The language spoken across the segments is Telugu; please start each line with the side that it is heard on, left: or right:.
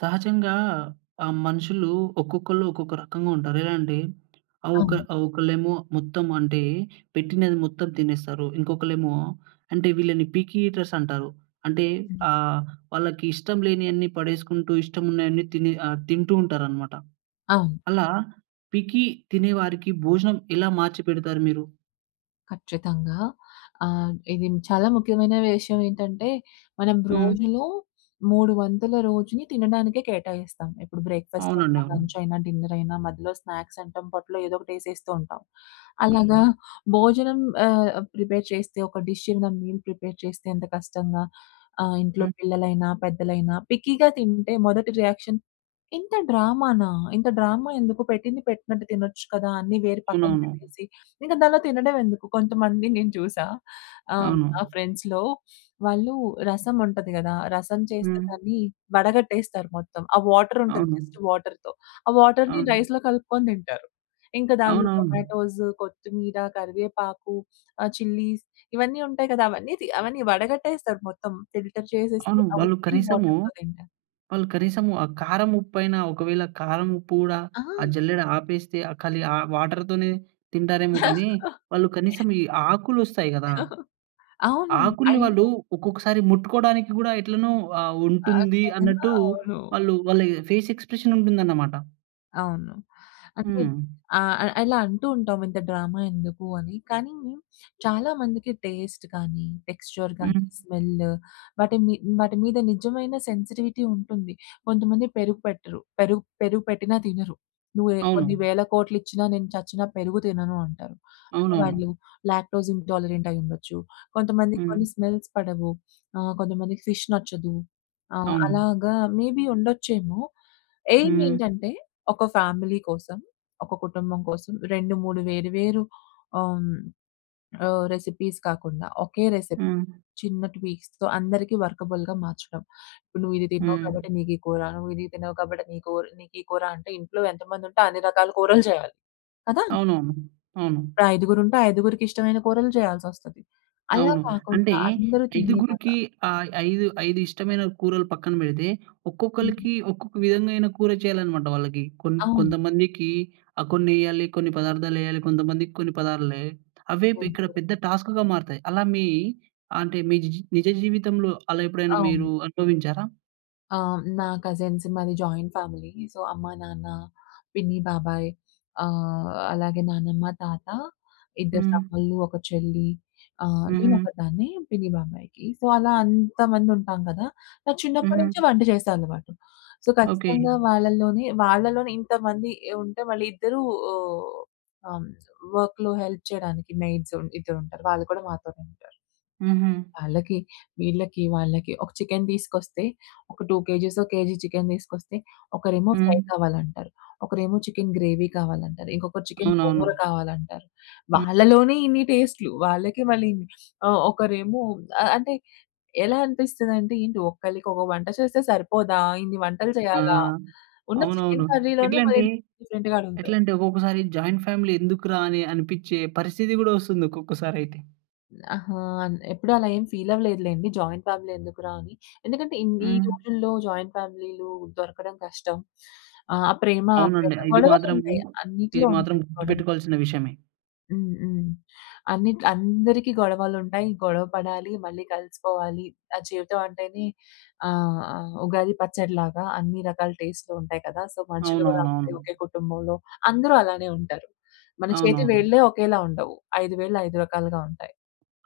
right: సహజంగా ఆహ్, మనుషులు ఒక్కొక్కళ్ళు ఒక్కొక్క రకంగా ఉంటారు. ఎలా అంటే ఆహ్, ఒక
left: అవును.
right: ఆహ్, ఒకళ్ళేమో మొత్తం అంటే పెట్టినది మొత్తం తినేస్తారు. ఇంకొకళ్ళేమో అంటే వీళ్ళని పిక్కీ ఈటర్స్ అంటారు. అంటే
left: హుహు.
right: ఆహ్, వాళ్ళకి ఇష్టం లేనియన్నీ పడేసుకుంటూ, ఇష్టం ఉన్నయన్నీ తిని ఆహ్, తింటూ ఉంటారనమాట.
left: అవును.
right: అలా పిక్కీ తినే వారికి భోజనం ఎలా మార్చిపెడతారు మీరు?
left: ఖచ్చితంగా. ఆహ్, ఇది చాలా ముఖ్యమైన విషయం ఏంటంటే, మనం
right: హ్మ్.
left: రోజులో 3 వంతుల రోజుని తినడానికే కేటాయిస్తాం. ఇప్పుడు బ్రేక్‌ఫాస్ట్
right: అవునండి.
left: అయినా,
right: అవును.
left: లంచ్ అయినా, డిన్నర్ అయినా మధ్యలో స్నాక్స్ అంటాం. పొట్టలో ఏదోకటి యేసేస్తూ ఉంటాం.
right: హ్మ్.
left: అలాగా
right: హ్మ్.
left: భోజనం ఆహ్, ప్రిపేర్ చేస్తే ఒక డిష్ ఇంద మీల్ ప్రిపేర్ చేస్తే ఎంత కష్టంగా ఆహ్, ఇంట్లో
right: హ్మ్.
left: పిల్లలైనా, పెద్దలైనా పిక్కీగా తింటే, మొదటి రియాక్షన్, ఇంత డ్రామానా! ఇంత డ్రామా ఎందుకు, పెట్టింది పెట్టినట్టు తినొచ్చు కదా! అన్నీ వేరి పక్కన
right: అవునవును.
left: పెట్టేసి, ఇంక దానిలో తినడం ఎందుకు? కొంతమంది నేను చూసా. ఆహ్,
right: అవును.
left: నా ఫ్రెండ్స్‌లో వాళ్ళు రసం ఉంటది గదా! రసం చేస్తే
right: హ్మ్.
left: దాన్ని వడగట్టేస్తారు మొత్తం. ఆ వాటర్ ఉంటది
right: అవును.
left: జస్ట్ వాటర్‌తో ఆ వాటర్‌ని
right: అవును.
left: రైస్‌లో కలుపుకొని తింటారు. ఇంకా దానిలో
right: అవునవును.
left: టొమాటోస్, కొత్తిమీర, కరివేపాకు, ఆహ్, చిల్లీస్ ఇవన్నీ ఉంటాయి కదా! అవన్నీ తీ అవన్నీ వడగట్టేస్తారు మొత్తం ఫిల్టర్ చేసేసి
right: అవును.
left: ఆహ్,
right: వాళ్ళు
left: ఉత్తి
right: కనీసము
left: వాటర్‌తో తింటారు.
right: వాళ్ళు కనీసము ఆ కారం, ఉప్పైనా ఒకవేళ కారం ఉప్పు గూడా,
left: ఆ!
right: ఆ జల్లెడ ఆపేస్తే ఆహ్, కలి ఆహ్, వాటర్‌తోనే తింటారేమో కానీ, వాళ్ళు కనీసం ఈ ఆకులు వస్తాయి గదా!
left: అవును.
right: ఆకుల్ని వాళ్ళు
left: అయ్యో!
right: ఒక్కొక్కసారి ముట్టుకోవడానికి గూడా ఎట్లనో ఆహ్, ఉంటుంది
left: ఆశర్యాంగా.
right: అన్నట్టు
left: అవును.
right: వాళ్ళు వాళ్ళ ఎ ఫేస్ ఎక్స్‌ప్రె‌షన్ ఉంటుందన్నమాట.
left: అవును. అంటే
right: హ్మ్.
left: ఆహ్, ఆహ్, ఇలా అంటూ ఉంటాం, ఇంత డ్రామా ఎందుకు అని. కానీ, చాలామందికి టేస్ట్ కానీ, టెక్స్చర్ కానీ,
right: హుహు.
left: స్మెల్ వాటి మి వాటి మీద నిజమైన సెన్సిటివిటీ ఉంటుంది. కొంతమంది పెరుగు పెట్టరు. పెరుగు పెరుగు పెట్టినా తినరు. నువ్వు ఏహ్, కొన్ని
right: అవును.
left: వేల కోట్లిచ్చినా, నేను చచ్చినా పెరుగు తినను అంటారు. అంటే
right: అవునవును.
left: వాళ్ళు లాక్టోస్ ఇంటాలరెంట్ అయి ఉండొచ్చు. కొంతమందికి
right: హ్మ్.
left: కొన్ని స్మెల్స్ పడవు. ఆహ్, కొంతమందికి ఫిష్ నచ్చదు. ఆహ్,
right: అవును.
left: అలాగా మేబీ ఉండొచ్చేమో, ఏయిమ్
right: హ్మ్.
left: ఏంటంటే, ఒక ఫ్యామిలీ కోసం, ఒక కుటుంబం కోసం 2, 3 వేరు వేరు ఆహ్, హ్మ్, ఆహ్, రెసిపీస్ కాకుండా ఒకే రెసిపీ.
right: హ్మ్.
left: చిన్న ట్వీక్స్‌తో అందరికీ వర్కబుల్‌గా మార్చడం. ఇప్పుడు నువ్వు ఇది తినవూ
right: హ్మ్.
left: కాబట్టి నీకు ఈ కూర, నువ్వు ఇది తిన్నావు కాబట్టి నీ కోర్ నీకు ఈ కూర, అంటే ఇంట్లో ఎంత మంది ఉంటే అన్ని రకాల కూరలు చేయాలి. కదా!
right: అవునవును. అవును.
left: ఐదుగురు ఉంటే ఐదుగురికి ఇష్టమైన కూరలు చేయాల్సోస్తది. అలా
right: అవును. అంటే
left: కాకుండా అందరూ తినేలాగ
right: ఐదుగురికి ఆహ్, 5, 5 ఇష్టమైన కూరలు పక్కన పెడితే, ఒక్కొక్కలకి ఒక్కొక్క విధమైన కూర చేయాలనమాటాళ్ళకి. కొన్
left: అవును.
right: కొంతమందికి ఆహ్, కొన్ని ఎయాలి, కొన్ని పదార్థాలు ఎయాలి, కొంతమందికి కొన్ని పదార్థాలు వేయాలి. అవే ఇక్కడ
left: ఓకె.
right: పెద్ద టాస్క్‌గా మారుతాయి. అలా మీ, అంటే మీ జిజి నిజ జీవితంలో అలా ఎప్పుడైనా మీరు
left: అవును.
right: అనుభవించారా?
left: ఆ! నా కజిన్స్ మాది జాయింట్ ఫ్యామిలీ సో అమ్మ, నాన్న, పిన్ని, బాబాయ్ ఆహ్, అలాగే నానమ్మ, తాత ఇద్దరు
right: హ్మ్.
left: తమ్ముల్లు, ఒక చెల్లి ఆహ్, నేను
right: హుహు.
left: ఒకదాన్నే. పిన్ని, బాబాయికి. సో అలా అంతమంది ఉంటాం గదా! నాకు చిన్నప్పటి నుంచే
right: హుహు.
left: వంట చేసే అలవాటు. So
right: okay.
left: ఖచ్చితంగా వాళ్ళలోనే వాళ్ళలోనే ఇంతమంది ఉంటే వాళ్ళ ఇద్దరూ ఆహ్, ఆహ్, వర్క్‌లో హెల్ప్ చేయడానికి మెయిడ్స్ ఇద్దరు ఉంటారు వాళ్ళు కూడా మాతోనే ఉంటారు.
right: హుహు.
left: వాళ్ళకి వీళ్ళకి వాళ్ళకి ఒక చికెన్ తీసుకొస్తే ఒక 2 కేజీసో, కేజీ చికెన్ తీసుకొస్తే ఒకరేమో ఫ్రై
right: హ్మ్.
left: కావాలంటారు. ఒకరేమో చికెన్ గ్రేవీ కావాలంటారు. ఇంకొకరు చికెన్ గోంగూర
right: అవునవును.
left: కావాలంటారు. వాళ్ళలోనే ఇన్ని టేస్ట్‌లు. వాళ్ళకే మళ్ళీ ఆహ్, ఒకరేమో ఆహ్, అంటే ఎలా అనిపిస్తుందంటే ఏంటి? ఒకళ్ళకి ఒక వంట చేస్తే సరిపోదా ఇన్ని వంటలు
right: ఆ!
left: చేయాలా? ఉన్న చికెన్
right: అవునవును.
left: కర్రీలోనే మళ్ళీ
right: ఎట్లంటే,
left: డిఫరెంట్ డిఫరెంట్‌గా అడుగుతారు.
right: ఎట్లంటే ఒక్కొక్కసారి జాయింట్ ఫ్యామిలీ ఎందుకు‌రా? అని అనిపిచ్చే పరిస్థితి గూడా వస్తుంది. ఒక్కొక్కసారి అయితే.
left: అహా! ఎప్పుడు అలా ఏం ఫీల్ అవ్వలేదు లెండి. జాయింట్ ఫ్యామిలీ ఎందుకురా? అని. ఎందుకంటే ఈ
right: హ్మ్.
left: రోజుల్లో జాయింట్ ఫ్యామిలీ‌లు దొరకడం కష్టం. ఆ ప్రేమ
right: అవునండి.
left: ఆప్యాయత,
right: ఇది
left: గొడవలు
right: మాత్రము
left: ఉంటాయి.
right: ఇది
left: అన్నిటిలో
right: మాత్రం
left: ఉంటాయి గొడవలు.
right: గుర్తుపెట్టుకోవాల్సిన విషయమే.
left: హ్మ్. హ్మ్. అన్ని అందరికి గొడవలు ఉంటాయి గొడవ పడాలి, మళ్ళీ కలిసిపోవాలి. ఆహ్, జీవితం అంటేనే ఆహ్, ఆహ్, ఉగాది పచ్చడిలాగా అన్ని రకాల టేస్ట్‌లు ఉంటాయి కదా. సో మనుషులు కూడా అంతే
right: అవునవునవును.
left: ఒకే కుటుంబంలో అందరూ అలానే ఉంటారు. మన చేతి
right: అవునవును.
left: వేళ్ళే ఒకేలా ఉండవు 5 వేల్లు 5 రకాలుగా ఉంటాయి.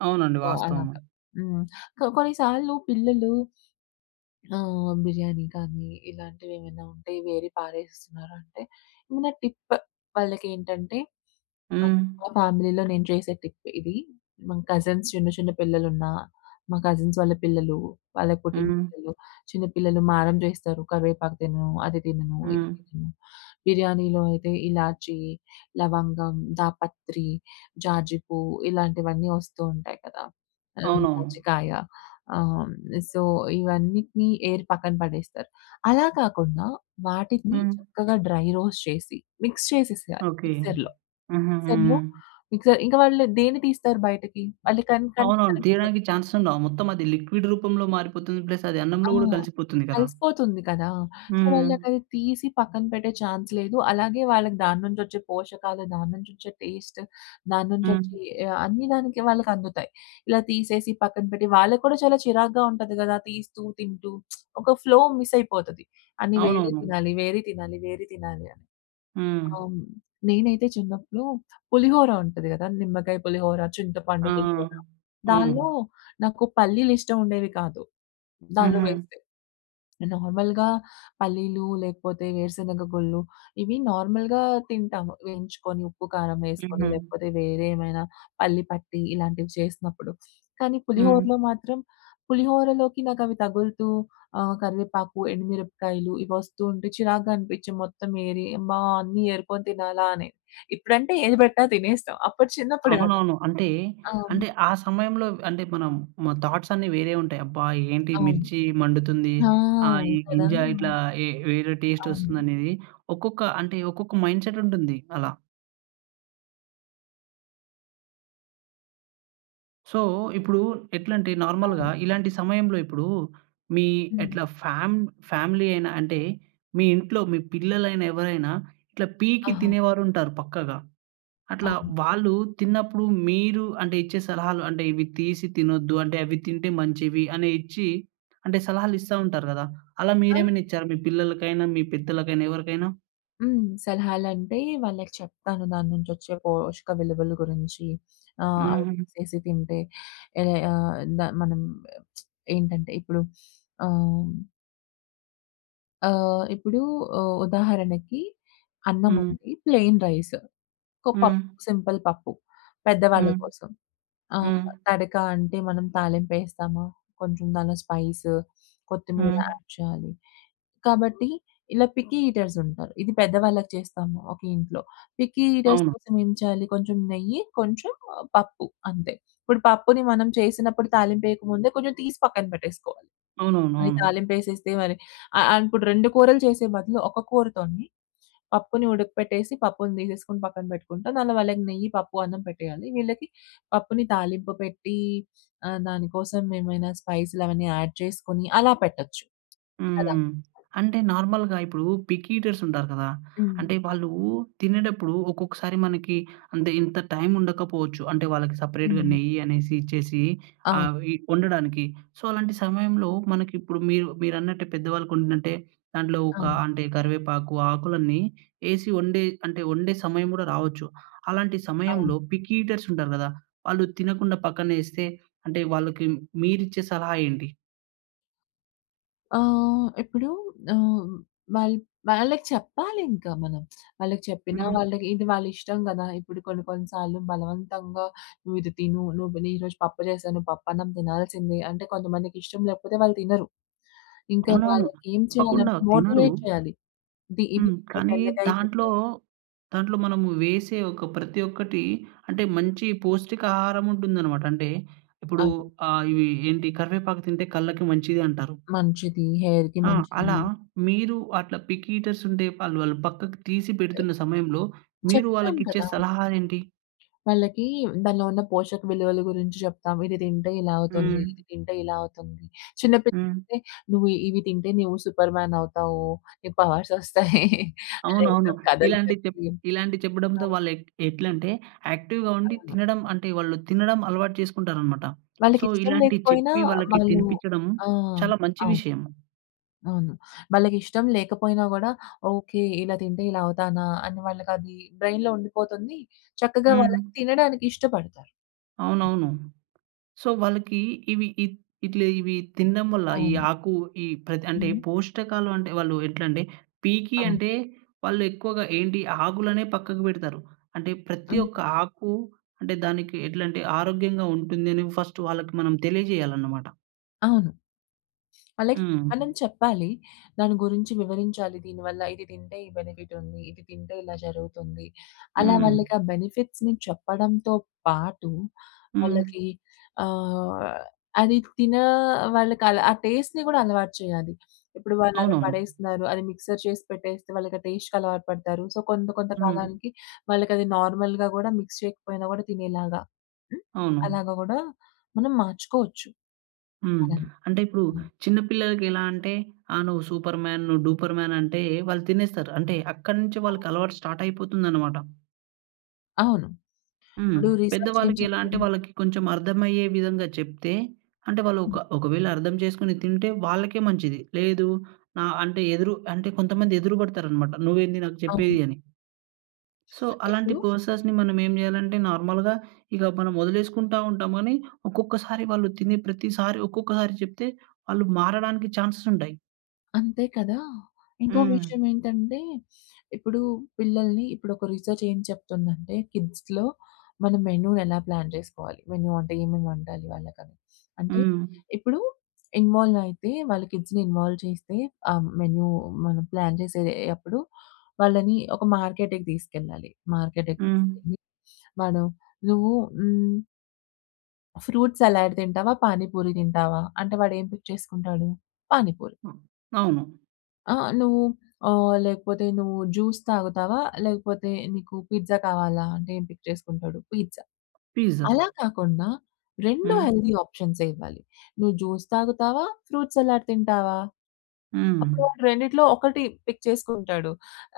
right: అవునండి
left: సో
right: వాస్తవం.
left: అలాగా. హ్మ్. సో కొన్ని సార్లు పిల్లలు, ఆ! బిర్యానీ కానీ, ఇలాంటివి ఏమైనా ఉంటే వేరి పారేస్తున్నారంటే ఏమైనా టిప్ వాళ్ళకి ఏంటంటే
right: హ్మ్.
left: మా ఫ్యామిలీలో నేను చేసే టిప్ ఇది. మా కజిన్స్ చిన్న చిన్న పిల్లలున్న, మా కజిన్స్ వాళ్ళ పిల్లలు, వాళ్ళకి పుట్టిన
right: హ్మ్.
left: పిల్లలు చిన్న పిల్లలు మారం చేస్తారు కరివేపాకు తినను, అది తినను, ఇది
right: హ్మ్.
left: తినను బిర్యానీలో అయితే ఇలాచి, లవంగం, దాపత్రి, జాజి పువ్వు ఇలాంటివన్నీ వస్తూ ఉంటాయి కదా! ఆహ్,
right: అవునవును.
left: జాజికాయ ఆహ్, హ్మ్, సో ఇవన్నిటిని ఏరీ పక్కన పడేస్తారు. అలా కాకుండా వాటిని
right: హ్మ్.
left: చక్కగా డ్రై రోస్ట్ చేసి మిక్స్ చేసేయాలి
right: ఓకె.
left: మిక్సర్‌లో.
right: హూహూహు.
left: మిక్సర్‌లో మిక్సర్ ఇంక వాళ్ళు దేన్ని తీస్తారు బయటకి? అల్లి కన్ కంటికి
right: అవునవును
left: కనిపించవు.
right: తీయడానికి చాన్స్ ఉండవు. మొత్తం అది లిక్విడ్ రూపంలో మారిపోతుంది ప్లస్ అది
left: ఆ!
right: అన్నంలో కూడా కలిసిపోతుంది కదా!
left: కలిసిపోతుంది కదా! సో,
right: హ్మ్.
left: వాళ్ళకది తీసి పక్కన పెట్టే ఛాన్స్ లేదు, అలాగే వాళ్ళకి దాని నుంచి వచ్చే పోషకాలు, దాని నుంచి వచ్చే టేస్ట్, దాని నుంచి
right: హ్మ్.
left: వచ్చే, ఆహ్, అన్ని దానికి వాళ్ళకి అందుతాయి. ఇలా తీసేసి, పక్కన పెట్టి వాళ్ళకి కూడా చాలా చిరాకుగా ఉంటది కదా! తీస్తూ తింటూ ఒక ఫ్లో మిస్ అయిపోతది, అని వేరే
right: అవునవును.
left: తినాలి, వేరే తినాలి, వేరి తినాలి అని.
right: హ్మ్.
left: అవును. నేనైతే చిన్నప్పుడు పులిహోర ఉంటది కదా! నిమ్మకాయ పులిహోర, చింతపండు
right: ఆ!
left: పులిహోర దానిలో
right: అవును.
left: నాకు పల్లీలు ఇష్టం ఉండేవి కాదు దానిలో
right: హుహు.
left: వేస్తే. నార్మల్‍గా పల్లీలు లేకపోతే వేరుశెనగ గుళ్ళు ఇవి నార్మల్‍గా తింటాము, వేయించుకొని ఉప్పు కారం వేసుకొని
right: హుహు.
left: లేకపోతే వేరే ఏమైనా పల్లి పట్టి ఇలాంటివి చేసినప్పుడు. కానీ
right: హ్మ్.
left: పులిహోరలో మాత్రం పులిహోరలోకి నాకు అవి తగులుతూ ఆహ్, కరివేపాకు ఎండుమిరపకాయలు ఇవి వస్తూ ఉంటే చిరాకుగా అనిపించి మొత్తం ఏరి, అమ్మా! అన్నీ ఏరుకొని తినాలా అని. ఇప్పుడంటే ఏది పెట్టినా తినేస్తాం. అప్పుడు చిన్నప్పుడు గదా!
right: అవునవును, అంటే,
left: అవును.
right: అంటే ఆ సమయంలో అంటే మనం మన థాట్స్ అన్ని వేరే ఉంటాయి. అబ్బా! ఏంటి
left: అవును.
right: మిర్చి మండుతుంది.
left: ఆ!
right: ఆహ్, ఈ
left: కదా!
right: గింజా
left: ఆ!
right: ఇట్లా ఏ వేరే టేస్ట్
left: అవును.
right: వస్తుంది అనేది ఒక్కొక్క అంటే, ఒక్కొక్క మైండ్‌సెట్ ఉంటుంది అలా. సో, ఇప్పుడు ఎట్లంటే నార్మల్‌గా
left: అవును.
right: ఇలాంటి సమయంలో ఇప్పుడు మీ
left: హ్మ్.
right: ఎట్లా ఫ్యాం ఫ్యామిలీ అయినా అంటే, మీ ఇంట్లో మీ పిల్లలైనా ఎవరైనా ఇట్లా పీకి
left: ఆహా!
right: తినేవారుంటారు పక్కాగా. అట్లా
left: అవును.
right: వాళ్ళు తిన్నప్పుడు మీరు అంటే, ఇచ్చే సలహాలు అంటే ఇవి తీసి తినొద్దు అంటే, అవి తింటే మంచివి అని ఇచ్చి అంటే సలహాలు ఇస్తా ఉంటారు కదా! అలా
left: అ!
right: మీరేమైనా ఇచ్చారా మీ పిల్లలకైనా, మీ పెద్దలకైనా, ఎవరికైనా?
left: హ్మ్. సలహాలంటే వాళ్ళకి చెప్తాను. దాని నుంచి వచ్చే పోషక విలువలు గురించి ఆహ్, అవి
right: హుహు.
left: చేసి తింటే ఏహ్, ఆహ్, ద మనం ఏంటంటే ఇప్పుడు ఆహ్ ఆహ్, ఇప్పుడు ఉ ఉదాహరణకి అన్నం
right: హ్మ్.
left: ఉంది. ప్లెయిన్ రైస్ ఒక పప్
right: హ్మ్.
left: సింపుల్ పప్పు పెద్దవాళ్ళ
right: హ్మ్.
left: కోసం. ఆహ్,
right: హ్మ్.
left: తడక అంటే మనం తాలింప్పెస్తామ, కొంచెం దానిలో స్పైస్, కొత్తిమీర
right: హ్మ్.
left: యాడ్ చేయాలి. కాబట్టి ఇలా పిక్కీ ఈటర్స్ ఉంటారు. ఇది పెద్దవాళ్ళకి చేస్తాము ఒకే ఇంట్లో. పిక్కీ ఈటర్స్
right: అవును.
left: కోసం ఏం చేయాలి? కొంచెం నెయ్యి, కొంచెం పప్పు అంతే. ఇప్పుడు పప్పుని మనం చేసినప్పుడు తాలింపు వేయక ముందే కొంచెం తీసి పక్కన పెట్టేసుకోవాలి. అది
right: అవునవునవును.
left: తాలింపు వేసేస్తే మరి ఆహ్, ఆహ్, అనుకుంటారు 2 కూరలు చేసే బదులు ఒక కూరతోని పప్పుని ఉడకపెట్టేసి, పప్పుని తీసేసుకొని పక్కన పెట్టుకుంటా. అందులో వాళ్ళకి నెయ్యి పప్పు అన్నం పెట్టేయాలి. వీళ్ళకి పప్పుని తాలింపు పెట్టి ఆహ్, దానికోసం ఏమైనా స్పైస్‌లు అవన్నీ యాడ్ చేసుకొని అలా పెట్టొచ్చు. కదా!
right: హ్మ్. అంటే నార్మల్‍గా ఇప్పుడు పిక్కీ ఈటర్స్ ఉంటారు కదా.
left: హ్మ్.
right: అంటే
left: అవును.
right: వాళ్ళు తినేటప్పుడు ఒక్కొక్కసారి మనకి అంటే ఇంత టైం ఉండకపోవచ్చు అంటే వాళ్ళకి సెపరేట్‌గా
left: హ్మ్.
right: నెయ్యి అనేసి ఇచ్చేసి
left: అవును.
right: ఆహ్, వి వండడానికి. సో, అలాంటి సమయంలో మనకి ఇప్పుడు మీరు మీరన్నట్టే పెద్దవాళ్ళకి వండినంటే దాంట్లో ఒక
left: అవును.
right: అంటే, కరివేపాకు ఆకులన్నీ వేసి వండే అంటే వండే సమయం కూడా రావచ్చు. అలాంటి
left: అవును.
right: సమయంలో పిక్కీ ఈటర్స్ ఉంటారు గద. వాళ్ళు తినకుండా పక్కనేస్తే అంటే వాళ్ళకి మీరిచ్చే సలహా ఏంటి?
left: ఆహ్, ఇప్పుడూ ఆహ్, వాళ్ల్ వాళ్ళకి చెప్పాలింక మనం. వాళ్ళకి చెప్పినా,
right: హ్మ్.
left: వాళ్ళకి ఇది వాళ్ళిష్టం గదా! ఇప్పుడు కొన్ని కొన్ని సార్లు బలవంతంగా "నువ్విది తిను, నువ్వు నే ఈరోజు పప్పు జేశాను, పప్పున్నం తినాల్సిందే." అంటే కొంతమందికి ఇష్టం లేకపోతే వాళ్ళు తినరు. ఇంక
right: అవునవును.
left: వాళ్ళకేం
right: తప్పకుండా
left: చేయాలంటే
right: తినరు.
left: మోటివేట్ చేయాలి. ఇది ఇవి
right: హ్మ్,
left: అంటే,
right: కానీ
left: బెండకాయ
right: దాంట్లో,
left: తింటే
right: దాంట్లో మనము వేసే ఒక ప్రతి ఒక్కటీ అంటే మంచి పోష్టిక ఆహారముంటుందనమాట. అంటే ఇప్పుడు
left: అవును.
right: ఆహ్, ఇవి ఏంటి? "కరివేపాకు తింటే కళ్ళకి మంచిది అంటారు."
left: మంచిది. హెయిర్‌కి
right: ఆ!
left: మంచిది.
right: అలా, మీరు అట్లా పికీటర్సుంటే వాళ్ళు వాళ్ళు పక్కకి తీసి పెడుతున్న సమయంలో, మీరు
left: చెప్తాం
right: వాళ్ళకిచ్చే
left: కదా!
right: సలహాలేంటి?
left: వాళ్ళకీ దానిలో ఉన్న పోషక విలువలు గురించి జెప్తాం. ఇది తింటే ఇలా అవుతుంది. ఇది
right: హ్మ్.
left: తింటే ఇలా అవుతుంది. చిన్న
right: హ్మ్.
left: పిల్లలయితే, నువ్వు ఇవి తింటే నీవు సూపర్‌మేనవుతావు. నీకు పవర్సొస్తాయి. అలా ఏదో
right: అవునవును.
left: కథలు
right: ఇలాంటి చెప్
left: చెప్పి
right: ఇలాంటి చెప్పడంతో
left: అవును.
right: వాళ్ళు ఎట్ ఎట్లంటే యాక్టివ్‌గా ఉండి,
left: అవును.
right: తినడం అంటే వాళ్ళు తినడం అలవాటు చేసుకుంటారనమాట. సో,
left: వాళ్ళకిష్టం
right: ఇలాంటి
left: లేకపోయినా
right: చెప్పి వాళ్ళకి
left: వాళ్ళూ
right: తినిపిచ్చడం
left: ఆ!
right: చాలా మంచి
left: అవును.
right: విషయం.
left: అవును. వాళ్ళకిష్టం లేకపోయినా గూడా "ఓకే, ఇలా తింటే ఇలా అవుతానా?" అని వాళ్ళకది బ్రెయి‌న్‌లో ఉండిపోతుంది. చక్కగా
right: హ్మ్.
left: వాళ్ళకి తినడానికి ఇష్టపడతారు.
right: అవునవును. సో, వాళ్ళకి ఇవి ఇట్ ఇట్ల ఇవి తినడం వల్ల ఈ
left: అవును.
right: ఆకు, ఈ ప్రతి అంటే
left: హ్మ్.
right: పోష్టకాలంటే, వాళ్ళు ఎట్లంటే, పీకీ
left: అవును.
right: అంటే, వాళ్ళు ఎక్కువగా ఏంటి, ఆకులనే పక్కకు పెడతారు. అంటే ప్రతి
left: హ్మ్.
right: ఒక్క ఆకు అంటే దానికి ఎట్లంటే, ఆరోగ్యంగా ఉంటుందని ఫస్ట్ వాళ్ళకి మనం తెలియజేయాలనమాట.
left: అవును. వాళ్ళకి
right: హ్మ్.
left: మనం చెప్పాలి. దాని గురించి వివరించాలి. దీనివల్ల ఇది తింటే, ఈ బెనిఫిట్ ఉంది. ఇది తింటే ఇలా జరుగుతుంది. అలా
right: హ్మ్.
left: వాళ్ళకి ఆ బెనిఫిట్స్‌ని చెప్పడంతో పాటు,
right: హ్మ్.
left: వాళ్ళకి ఆహ్, అది తిన వాళ్ళకి అలా ఆ టేస్ట్‌ని కూడా అలవాటు చేయాలి. ఇప్పుడు వాళ్ళు అలా
right: అవునవును.
left: పడేస్తున్నారు, అది మిక్సర్ చేసి పెట్టేస్తే, వాళ్ళకి ఆ టేస్ట్‌కి అలవాటు పడతారు. సో కొంత కొంత
right: హ్మ్.
left: కాలానికి వాళ్ళకి అది నార్మల్‍గా గూడా మిక్స్ చేయకపోయినా గూడా తినేలాగా
right: అవును.
left: అలాగ గూడా మనం మార్చుకోవచ్చు
right: హ్మ్.
left: వాళ్ళని.
right: అంటే ఇప్పుడు చిన్న పిల్లలకి ఎలా అంటే, ఆహ్, నువ్వు సూపర్ మ్యాన్, నువు డూపర్ మ్యాన్ అంటే వాళ్ళు తినేస్తారు. అంటే అక్కడ నుంచి వాళ్ళకి అలవాటు స్టార్ట్ అయిపోతుందన్నమాట.
left: అవును.
right: హ్మ్.
left: ఇప్పుడు రీసెర్చ్ ఏం
right: పెద్దవాళ్ళకి ఎలా అంటే
left: చెప్తుంది?
right: వాళ్ళకి కొంచెం అర్థం అయ్యే విధంగా చెప్తే అంటే వాళ్ళు ఒక ఒకవేళ అర్థం చేసుకొని తింటే వాళ్ళకే మంచిది. లేదు ఆహ్, అంటే ఎదురు అంటే కొంతమంది ఎదురు పడతారు అన్నమాట నువ్వు ఏంది నాకు
left: అవును.
right: చెప్పేది? అని. సో అలాంటి
left: ఎప్పుడు?
right: పర్సన్స్‌ని మనం ఏం జేయాలంటే, నార్మల్‌గా ఇగ మనం వదిలేసుకుంటా ఉంటాము. కానీ ఒక్కొక్కసారి వాళ్ళు తినే ప్రతిసారి ఒక్కొక్కసారి చెప్తే, వాళ్ళు మారడానికి ఛాన్సెస్ ఉంటాయి.
left: అంతే కదా! ఇంకోక
right: హ్మ్.
left: విషయం ఏంటంటే, ఇప్పుడూ పిల్లల్ని ఇప్పుడొక రిసెర్చేం చెప్తుందంటే, కిడ్స్‌లో మనం మెను ఎలా ప్లాన్ జేసుకోవాలి? మెను అంటే ఏమేముండాలి వాళ్ళకని? అంటే,
right: హ్మ్.
left: ఇప్పుడూ ఇన్వాలైతే, వాళ్ళ కిడ్స్‌ని ఇన్వాల్వ్ చేస్తే, ఆ మెను మనం ప్లాన్ జేసే అప్పుడు, వాళ్ళని ఒక మార్కెట్‌కి దీసుకెళ్లాలి. మార్కెట్‌కి
right: హ్మ్.
left: తీసుకెళ్ళి, మనం, నువ్వు హ్మ్ ఫ్రూట్ సలాడ్ తింటావా? పానిపూరి తింటావా? అంటే వాడేం పిక్ చేసుకుంటాడు? పానిపూరి.
right: ఆ! అవును.
left: ఆ! నువ్వు ఆహ్, లేకపోతే నువ్వు జ్యూస్ తాగుతావా? లేకపోతే, నీకు పిజ్జా కావాలా? అంటే, ఏం పిక్ చేసుకుంటాడు? పీజ్జా.
right: పిజ్జా.
left: అలా కాకుండా రెండూ
right: హ్మ్.
left: హెల్తీ ఆప్షన్సే ఇవ్వాలి. నువ్వు జ్యూస్ తాగుతావా? ఫ్రూట్ సలాడ్ తింటావా?
right: హ్మ్.
left: అప్పుడాడు రెండిట్లో 1 పిక్ చేసుకుంటాడు.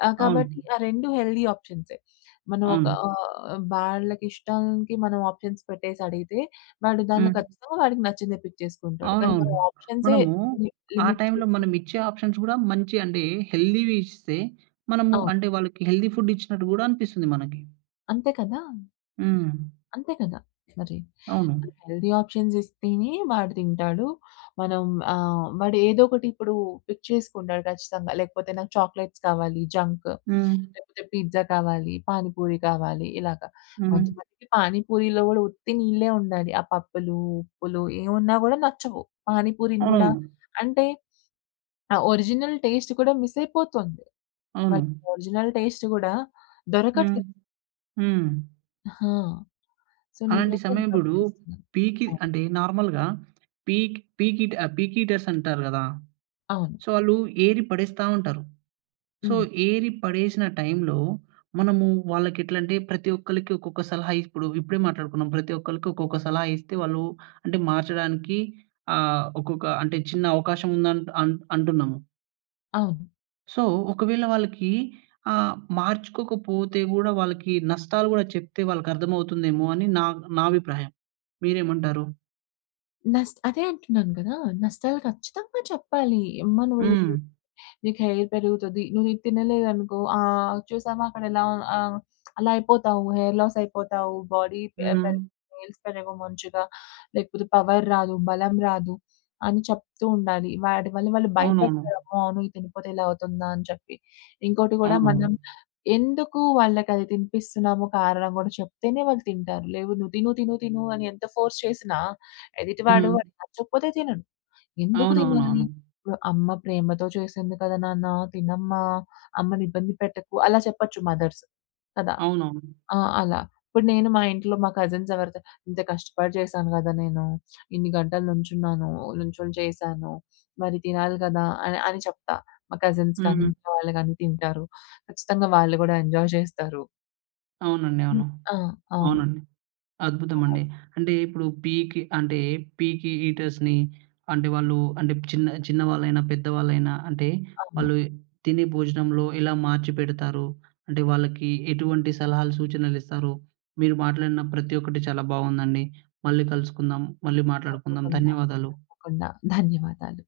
left: ఆహ్, కాబట్టి
right: అవును.
left: ఆ రెండూ హెల్తీ ఆప్షన్సే. మనం ఒక
right: అవును.
left: అహ్, వాళ్ళకిష్టానికి మనం ఆప్షన్స్ పెట్టేసడిగితే, వాడు దాన్లో
right: హ్మ్.
left: ఖచ్చితంగా వాడికి నచ్చిందే పిక్ చేసుకుంటాడు. కానీ
right: అవునవును.
left: మనం ఆప్షన్సే
right: మనమూ,
left: లి
right: ఆ
left: లిమిట్
right: టైంలో
left: చేసేసి
right: మనమిచ్చే ఆప్షన్స్ గూడా, మంచి అంటే హెల్తీవి ఇస్తే, మనము
left: ఆ!
right: అంటే, వాళ్ళకి హెల్తీ ఫుడ్ ఇచ్చినట్టు గూడా అనిపిస్తుంది మనకి.
left: అంతే కదా!
right: హ్మ్.
left: అంతే కదా! మరి.
right: అవును.
left: హెల్దీ ఆప్షన్స్ ఇస్తేనే వాడు తింటాడు. మనం ఆహ్, వాడు ఏదోకటి ఇప్పుడు పిక్ చేసుకుంటాడు, ఖచ్చితంగా. లేకపోతే "నాకు చాక్లెట్స్ కావాలి, జంక్
right: హ్మ్.
left: లేపోతే పిజ్జా కావాలి, పాని పూరి కావాలి" ఇలాగ.
right: హ్మ్.
left: కొంతమందికి పానీపూరీలో కూడా ఉత్తి నీళ్ళే ఉండాలి. ఆ పప్పులు ఉప్పులు ఏవున్నా గూడా నచ్చవు. పానీపూరీని గూడా
right: అవునవును.
left: అంటే ఆ ఒరిజినల్ టేస్ట్ కూడా మిసయిపోతోంది. వాళ్ళకి
right: అవును.
left: ఆ ఒరిజినల్ టేస్ట్ గూడా
right: హ్మ్.
left: దొరకట్లేదు.
right: హ్మ్.
left: ఆ! సో,
right: అలాంటి
left: నేనైతే
right: సమయప్పుడు
left: గమనిస్తున్నాను.
right: పీకిద్
left: అవును.
right: అంటే నార్మల్‌గా పీక్ పీకిటాప్ పీకీటర్సంటారు గదా!
left: అవును.
right: సో, ఆళ్ళు ఏరి పడేస్తా ఉంటారు. సో,
left: హ్మ్.
right: ఏరి పడేసిన టైమ్‌లో మనము వాళ్ళకి ఎట్లంటే ప్రతీ ఒక్కలకి ఒక్కొక్క సలహా ఇప్పుడు ఇప్పుడే మాట్లాడుకున్నాం ప్రతి ఒక్కలకి, ఒక్కొక్క సలహా ఇస్తే వాళ్ళూ, అంటే మార్చడానికి ఆహ్, ఒకొక్క అంటే చిన్న అవకాశముంది అన్ అంట్ అంటున్నాము.
left: అవును.
right: సో, ఒకవేళ వాళ్ళకి ఆహ్, మార్చుకోకపోతే గూడా వాళ్ళకి నష్టాలు గూడా చెప్తే వాళ్ళకి అర్థమవుతుందేమో అని నా నా అభిప్రాయం. మీరేమంటారు?
left: నస్ అదే అంటున్నాను కదా! నష్టాలు ఖచ్చితంగా చెప్పాలి. ఎమ్మా! నువ్వు
right: హ్మ్.
left: నీకు హెయిర్ పెరుగుతది. నువ్వు ఇది తినలేదనుకో, ఆహ్, చూసావా, అక్కడెలా ఆహ్, అలా అయిపోతావు. హెయిర్ లాస్ అయిపోతావు. బోడీ పె
right: హ్మ్.
left: పెరగదు. నేయిల్స్ పెరగవు మంచిగా. లేకపోతే, పవర్ రాదు. బలం రాదు. అని చెప్తూ ఉండాలి. వాటి వల్ల, వాళ్ళు
right: అవునవును.
left: భయపడతారు. అమ్మో! అవును. ఇది తినపోతే, ఇలా అవుతుందా అని చెప్పి. ఇంకోటి కూడా,
right: అవునవును.
left: మనం ఎందుకు వాళ్ళకది తినిపిస్తున్నాము, కారణం కూడా చెప్తేనే, వాళ్ళు తింటారు. లేవు, నువ్వు తిను, తిను, తిను అని ఎంత ఫోర్స్ చేసినా, ఎదిటివాడు,
right: హ్మ్.
left: వాడికి నచ్చకపోతే తినడు. ఎందుకు తినాలి?
right: అవునవునవును.
left: ఓహ్! అమ్మ ప్రేమతో చేసింది కద నాన్నా! తినమ్మా! అమ్మనిబ్బంది పెట్టకు. అలా చెప్పచ్చు మదర్స్. కదా!
right: అవునవును.
left: ఆ! అలా. ఇప్పుడు నేను మా ఇంట్లో మా కజిన్స్ ఎవరితోనైనా, ఇంత కష్టపడి చేశాను కదా నేను! ఇన్ని గంటలు నుంచున్నాను. ఓ నుంచొని చేశాను. మరి తినాలి కదా! అని. అని చెప్తా. మా కజిన్స్ కానీ,
right: హ్మ్.
left: ఇంట్లో వాళ్ళు కానీ తింటారు. ఖచ్చితంగా వాళ్ళు కూడా ఎంజోయ్ చేస్తారు.
right: అవునండి.
left: హ్మ్.
right: అవును.
left: ఆ! అవును.
right: అవునండి.
left: బావుంది.
right: అద్భుతమండి! అంటే, ఇప్పుడు పీకి అంటే పీకి ఈటర్స్‌ని అంటే, వాళ్ళు అంటే, చిన్న చిన్నవాళ్ళైనా, పెద్దవాళ్ళైనా అంటే,
left: అవును.
right: వాళ్ళు ఇ తినే భోజనంలో ఎలా మార్చిపెడతారు, అంటే వాళ్ళకి ఎటువంటి సలహాలు, సూచనలిస్తారు, మీరు మాట్లాడిన ప్రతి ఒక్కటీ చాలా బావుందండి. మళ్ళీ కలుసుకుందాము. మళ్ళీ మాట్లాడుకుందాం.
left: తప్పకుండా!
right: ధన్యవాదాలు.
left: తప్పకుండా. ధన్యవాదాలు.